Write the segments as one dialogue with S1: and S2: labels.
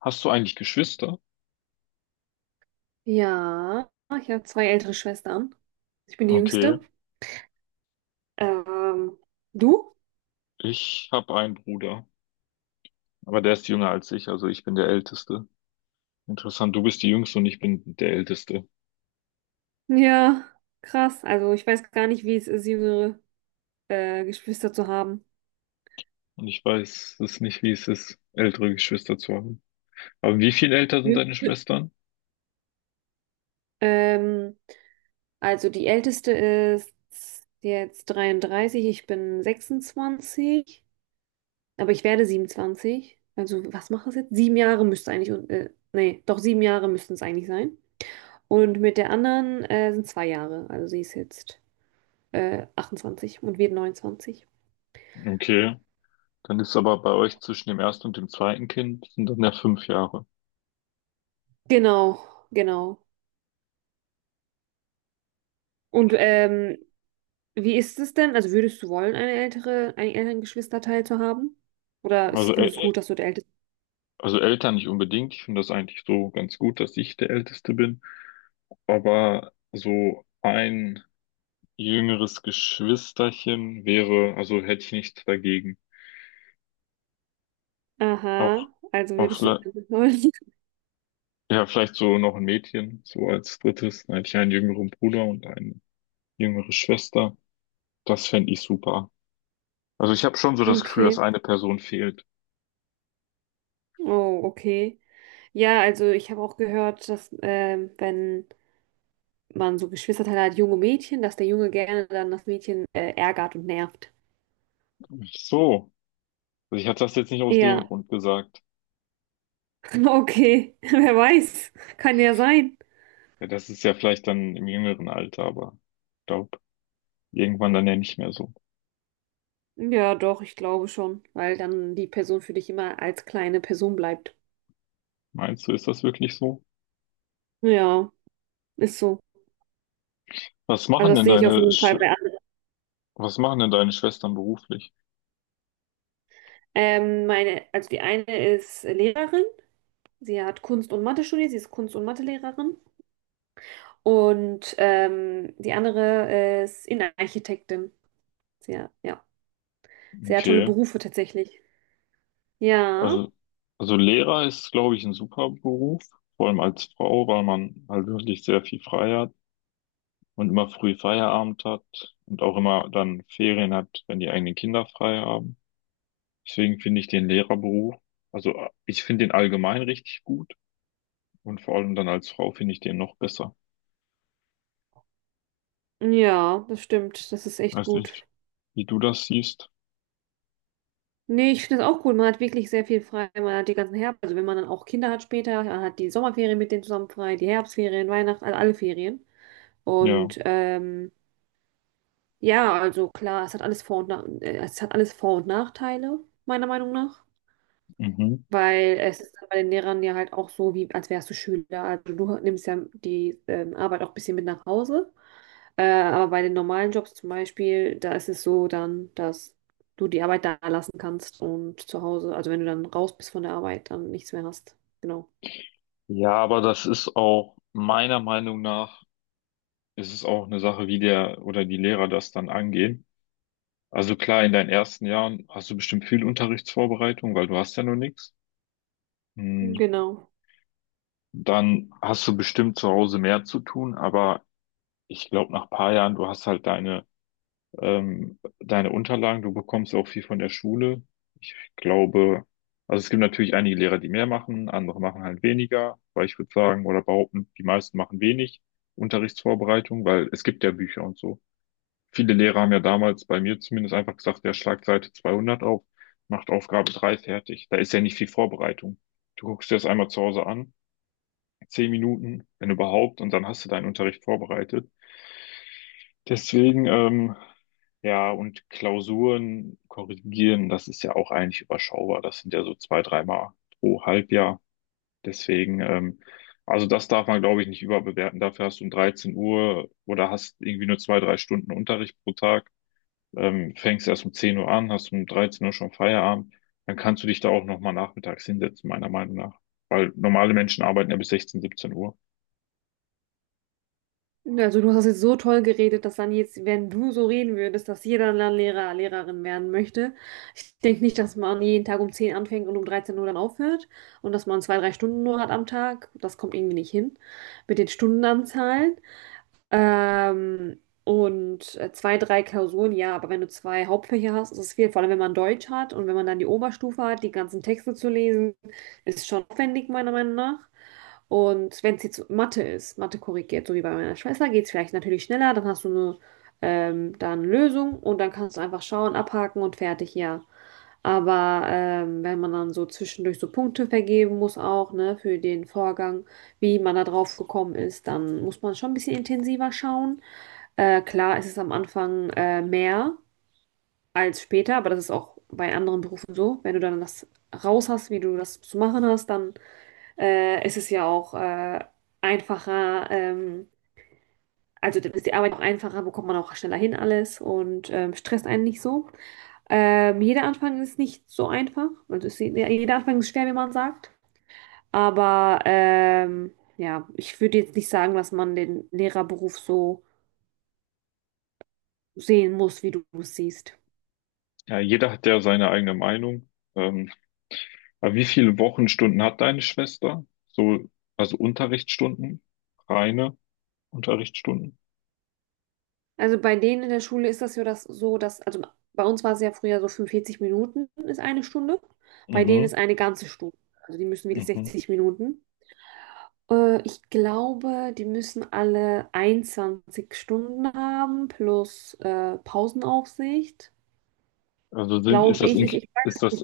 S1: Hast du eigentlich Geschwister?
S2: Ja, ich habe zwei ältere Schwestern. Ich bin die
S1: Okay,
S2: jüngste. Ähm, du?
S1: ich habe einen Bruder, aber der ist jünger als ich, also ich bin der Älteste. Interessant, du bist die Jüngste und ich bin der Älteste.
S2: Ja, krass. Also ich weiß gar nicht, wie es ist, jüngere Geschwister zu haben.
S1: Und ich weiß es nicht, wie es ist, ältere Geschwister zu haben. Aber wie viel älter sind deine
S2: Mhm.
S1: Schwestern?
S2: Ähm, also die älteste ist jetzt 33, ich bin 26, aber ich werde 27. Also was mache ich jetzt? Sieben Jahre müsste eigentlich, und, nee, doch sieben Jahre müssten es eigentlich sein. Und mit der anderen sind zwei Jahre. Also sie ist jetzt 28 und wir 29.
S1: Okay, dann ist aber bei euch zwischen dem ersten und dem zweiten Kind sind dann ja 5 Jahre.
S2: Genau, genau. Und wie ist es denn? Also würdest du wollen, eine ältere, einen älteren Geschwisterteil zu haben? Oder
S1: Also,
S2: ist-
S1: ä-
S2: findest du
S1: ä-
S2: gut, dass du der Älteste bist?
S1: also älter nicht unbedingt. Ich finde das eigentlich so ganz gut, dass ich der Älteste bin. Aber so ein jüngeres Geschwisterchen wäre, also hätte ich nichts dagegen.
S2: Aha,
S1: Auch,
S2: also
S1: auch
S2: würdest du
S1: vielleicht,
S2: gerne wollen.
S1: ja, vielleicht so noch ein Mädchen, so als drittes. Dann hätte ich einen jüngeren Bruder und eine jüngere Schwester. Das fände ich super. Also ich habe schon so das Gefühl, dass
S2: Okay.
S1: eine Person fehlt.
S2: Oh, okay. Ja, also ich habe auch gehört, dass wenn man so Geschwisterteile hat, junge Mädchen, dass der Junge gerne dann das Mädchen ärgert und nervt.
S1: Ach so. Also ich hatte das jetzt nicht aus dem
S2: Ja,
S1: Grund gesagt.
S2: okay. Wer weiß. Kann ja sein.
S1: Ja, das ist ja vielleicht dann im jüngeren Alter, aber ich glaube, irgendwann dann ja nicht mehr so.
S2: Ja, doch, ich glaube schon, weil dann die Person für dich immer als kleine Person bleibt.
S1: Meinst du, ist das wirklich so?
S2: Ja, ist so.
S1: Was
S2: Also
S1: machen
S2: das
S1: denn
S2: sehe ich auf
S1: deine,
S2: jeden
S1: Sch
S2: Fall bei anderen.
S1: Was machen denn deine Schwestern beruflich?
S2: Meine, also die eine ist Lehrerin, sie hat Kunst und Mathe studiert, sie ist Kunst- und Mathelehrerin. Und die andere ist Innenarchitektin. Sehr, ja, sehr tolle
S1: Okay.
S2: Berufe tatsächlich. Ja,
S1: Also, also Lehrer ist, glaube ich, ein super Beruf, vor allem als Frau, weil man halt wirklich sehr viel frei hat und immer früh Feierabend hat und auch immer dann Ferien hat, wenn die eigenen Kinder frei haben. Deswegen finde ich den Lehrerberuf, also ich finde den allgemein richtig gut und vor allem dann als Frau finde ich den noch besser.
S2: ja, das stimmt, das ist echt
S1: Weiß
S2: gut.
S1: nicht, wie du das siehst.
S2: Nee, ich finde das auch cool. Man hat wirklich sehr viel frei. Man hat die ganzen Herbst, also wenn man dann auch Kinder hat später, man hat die Sommerferien mit denen zusammen frei, die Herbstferien, Weihnachten, also alle Ferien.
S1: Ja,
S2: Und ja, also klar, es hat alles Vor- und Nachteile, meiner Meinung nach.
S1: mhm.
S2: Weil es ist bei den Lehrern ja halt auch so, wie als wärst du Schüler. Also du nimmst ja die Arbeit auch ein bisschen mit nach Hause. Aber bei den normalen Jobs zum Beispiel, da ist es so dann, dass du die Arbeit da lassen kannst und zu Hause, also wenn du dann raus bist von der Arbeit, dann nichts mehr hast. Genau.
S1: Ja, aber das ist auch meiner Meinung nach, ist es auch eine Sache, wie der oder die Lehrer das dann angehen. Also klar, in deinen ersten Jahren hast du bestimmt viel Unterrichtsvorbereitung, weil du hast ja nur nichts. Hm,
S2: Genau.
S1: Dann hast du bestimmt zu Hause mehr zu tun, aber ich glaube, nach paar Jahren, du hast halt deine Unterlagen, du bekommst auch viel von der Schule. Ich glaube, also es gibt natürlich einige Lehrer, die mehr machen, andere machen halt weniger, weil ich würde sagen oder behaupten, die meisten machen wenig Unterrichtsvorbereitung, weil es gibt ja Bücher und so. Viele Lehrer haben ja damals bei mir zumindest einfach gesagt, ja, schlag Seite 200 auf, macht Aufgabe 3 fertig. Da ist ja nicht viel Vorbereitung. Du guckst dir das einmal zu Hause an, 10 Minuten, wenn überhaupt, und dann hast du deinen Unterricht vorbereitet. Deswegen, ja, und Klausuren korrigieren, das ist ja auch eigentlich überschaubar. Das sind ja so zwei, dreimal pro Halbjahr. Deswegen, also das darf man, glaube ich, nicht überbewerten. Dafür hast du um 13 Uhr oder hast irgendwie nur zwei, drei Stunden Unterricht pro Tag, fängst erst um 10 Uhr an, hast um 13 Uhr schon Feierabend, dann kannst du dich da auch nochmal nachmittags hinsetzen, meiner Meinung nach. Weil normale Menschen arbeiten ja bis 16, 17 Uhr.
S2: Also du hast jetzt so toll geredet, dass dann jetzt, wenn du so reden würdest, dass jeder dann Lehrer, Lehrerin werden möchte. Ich denke nicht, dass man jeden Tag um 10 anfängt und um 13 Uhr dann aufhört und dass man zwei, drei Stunden nur hat am Tag. Das kommt irgendwie nicht hin mit den Stundenanzahlen. Zwei, drei Klausuren, ja, aber wenn du zwei Hauptfächer hast, ist es viel. Vor allem, wenn man Deutsch hat und wenn man dann die Oberstufe hat, die ganzen Texte zu lesen, ist schon aufwendig, meiner Meinung nach. Und wenn es jetzt Mathe ist, Mathe korrigiert, so wie bei meiner Schwester, geht es vielleicht natürlich schneller, dann hast du eine dann Lösung und dann kannst du einfach schauen, abhaken und fertig, ja. Aber wenn man dann so zwischendurch so Punkte vergeben muss auch, ne, für den Vorgang, wie man da drauf gekommen ist, dann muss man schon ein bisschen intensiver schauen. Klar, es ist es am Anfang mehr als später, aber das ist auch bei anderen Berufen so. Wenn du dann das raus hast, wie du das zu machen hast, dann ist es ja auch einfacher. Also dann ist die Arbeit auch einfacher, bekommt man auch schneller hin alles und stresst einen nicht so. Jeder Anfang ist nicht so einfach. Ja, jeder Anfang ist schwer, wie man sagt. Aber ja, ich würde jetzt nicht sagen, dass man den Lehrerberuf so sehen muss, wie du es siehst.
S1: Ja, jeder hat ja seine eigene Meinung. Ähm, aber wie viele Wochenstunden hat deine Schwester? So, also Unterrichtsstunden, reine Unterrichtsstunden.
S2: Also bei denen in der Schule ist das ja das so, dass, also bei uns war es ja früher so 45 Minuten ist eine Stunde. Bei denen ist
S1: Mhm,
S2: eine ganze Stunde. Also die müssen wirklich
S1: mhm.
S2: 60 Minuten. Ich glaube, die müssen alle 21 Stunden haben plus Pausenaufsicht.
S1: Also sind, ist
S2: Glaube
S1: das,
S2: ich, ich,
S1: ink-
S2: ich
S1: ist das,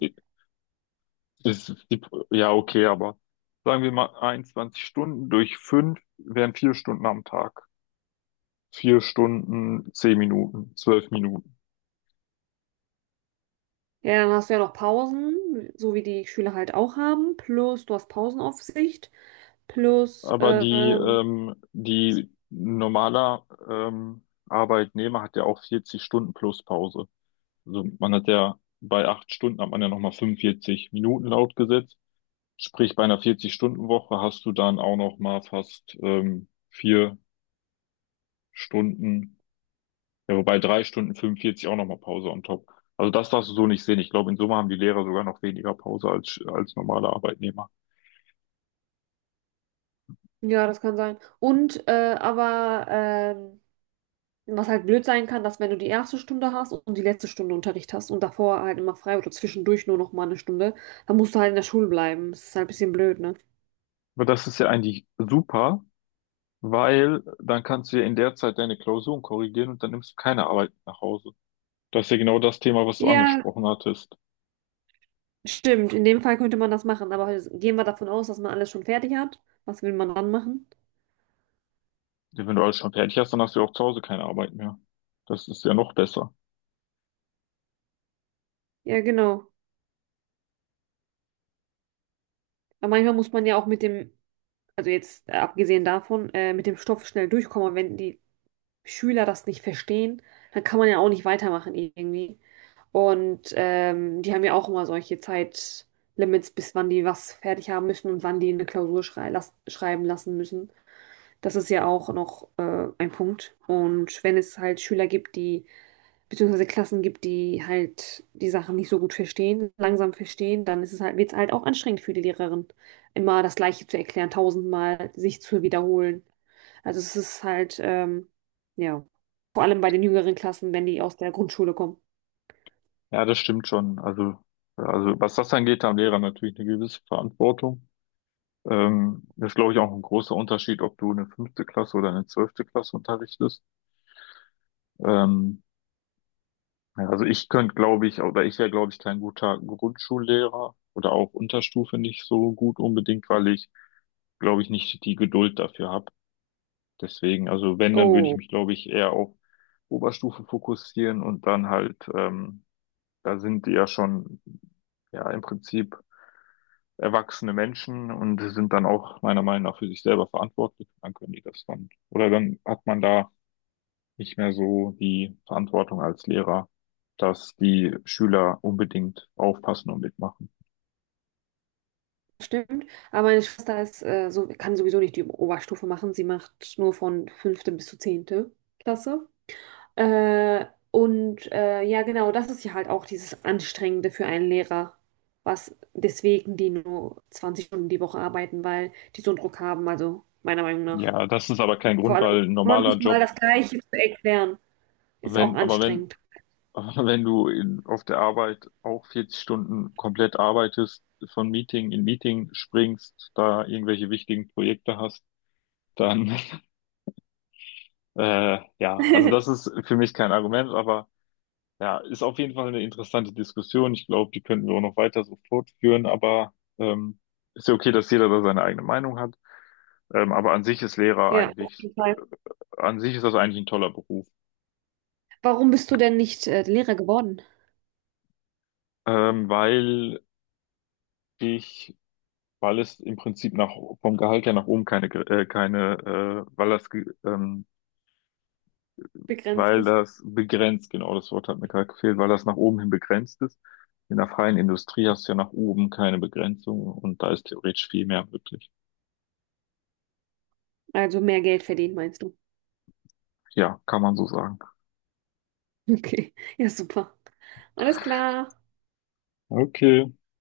S1: ist die, ja, okay, aber sagen wir mal 21 Stunden durch fünf wären 4 Stunden am Tag. 4 Stunden, 10 Minuten, 12 Minuten.
S2: Ja, dann hast du ja noch Pausen, so wie die Schüler halt auch haben. Plus, du hast Pausenaufsicht. Plus,
S1: Aber die,
S2: ähm,
S1: ähm, die normaler Arbeitnehmer hat ja auch 40 Stunden plus Pause. Also man hat ja bei 8 Stunden hat man ja nochmal 45 Minuten laut Gesetz. Sprich, bei einer 40-Stunden-Woche hast du dann auch nochmal fast 4 Stunden, ja, wobei 3 Stunden 45 auch nochmal Pause on top. Also das darfst du so nicht sehen. Ich glaube, in Summe haben die Lehrer sogar noch weniger Pause als normale Arbeitnehmer.
S2: ja, das kann sein. Was halt blöd sein kann, dass wenn du die erste Stunde hast und die letzte Stunde Unterricht hast und davor halt immer frei oder zwischendurch nur noch mal eine Stunde, dann musst du halt in der Schule bleiben. Das ist halt ein bisschen blöd, ne?
S1: Aber das ist ja eigentlich super, weil dann kannst du ja in der Zeit deine Klausuren korrigieren und dann nimmst du keine Arbeit mit nach Hause. Das ist ja genau das Thema, was du
S2: Ja,
S1: angesprochen hattest.
S2: stimmt. In dem Fall könnte man das machen. Aber gehen wir davon aus, dass man alles schon fertig hat. Was will man dann machen?
S1: Ja, wenn du alles schon fertig hast, dann hast du ja auch zu Hause keine Arbeit mehr. Das ist ja noch besser.
S2: Ja, genau. Aber manchmal muss man ja auch mit dem also jetzt abgesehen davon, mit dem Stoff schnell durchkommen. Und wenn die Schüler das nicht verstehen, dann kann man ja auch nicht weitermachen irgendwie. Und die haben ja auch immer solche Zeitlimits, bis wann die was fertig haben müssen und wann die eine Klausur schreiben lassen müssen. Das ist ja auch noch ein Punkt. Und wenn es halt Schüler gibt, die beziehungsweise Klassen gibt, die halt die Sachen nicht so gut verstehen, langsam verstehen, dann ist es halt, wird es halt auch anstrengend für die Lehrerin, immer das Gleiche zu erklären, tausendmal sich zu wiederholen. Also es ist halt, ähm, ja, vor allem bei den jüngeren Klassen, wenn die aus der Grundschule kommen.
S1: Ja, das stimmt schon. Also, ja, also was das angeht, da haben Lehrer natürlich eine gewisse Verantwortung. Das ist, glaube ich, auch ein großer Unterschied, ob du eine fünfte Klasse oder eine 12. Klasse unterrichtest. Ähm, Ja, also ich könnte, glaube ich, oder ich wäre, glaube ich, kein guter Grundschullehrer oder auch Unterstufe nicht so gut unbedingt, weil ich, glaube ich, nicht die Geduld dafür habe. Deswegen, also wenn, dann würde ich
S2: Oh,
S1: mich, glaube ich, eher auf Oberstufe fokussieren und dann halt, da sind die ja schon, ja, im Prinzip erwachsene Menschen und sind dann auch meiner Meinung nach für sich selber verantwortlich. Dann können die das dann, oder dann hat man da nicht mehr so die Verantwortung als Lehrer, dass die Schüler unbedingt aufpassen und mitmachen.
S2: stimmt. Aber meine Schwester ist, kann sowieso nicht die Oberstufe machen. Sie macht nur von fünfte bis zur zehnte Klasse. Äh, ja, genau, das ist ja halt auch dieses Anstrengende für einen Lehrer, was deswegen die nur 20 Stunden die Woche arbeiten, weil die so einen Druck haben, also meiner Meinung nach.
S1: Ja, das ist aber kein
S2: Vor
S1: Grund,
S2: allem
S1: weil ein normaler
S2: 20 Mal
S1: Job,
S2: das Gleiche zu erklären, ist auch
S1: wenn, aber wenn,
S2: anstrengend.
S1: wenn du in, auf der Arbeit auch 40 Stunden komplett arbeitest, von Meeting in Meeting springst, da irgendwelche wichtigen Projekte hast, dann, ja, also das ist für mich kein Argument, aber ja, ist auf jeden Fall eine interessante Diskussion. Ich glaube, die könnten wir auch noch weiter so fortführen, aber ist ja okay, dass jeder da seine eigene Meinung hat. Ähm, aber an sich ist Lehrer
S2: Ja, auf
S1: eigentlich,
S2: jeden Fall.
S1: an sich ist das eigentlich ein toller Beruf,
S2: Warum bist du denn nicht Lehrer geworden?
S1: weil ich, weil es im Prinzip nach, vom Gehalt her nach oben keine, keine, weil das, weil
S2: Begrenztes.
S1: das begrenzt, genau das Wort hat mir gerade gefehlt, weil das nach oben hin begrenzt ist. In der freien Industrie hast du ja nach oben keine Begrenzung und da ist theoretisch viel mehr möglich.
S2: Also mehr Geld verdienen, meinst du?
S1: Ja, kann man so sagen.
S2: Okay, ja, super. Alles klar.
S1: Okay.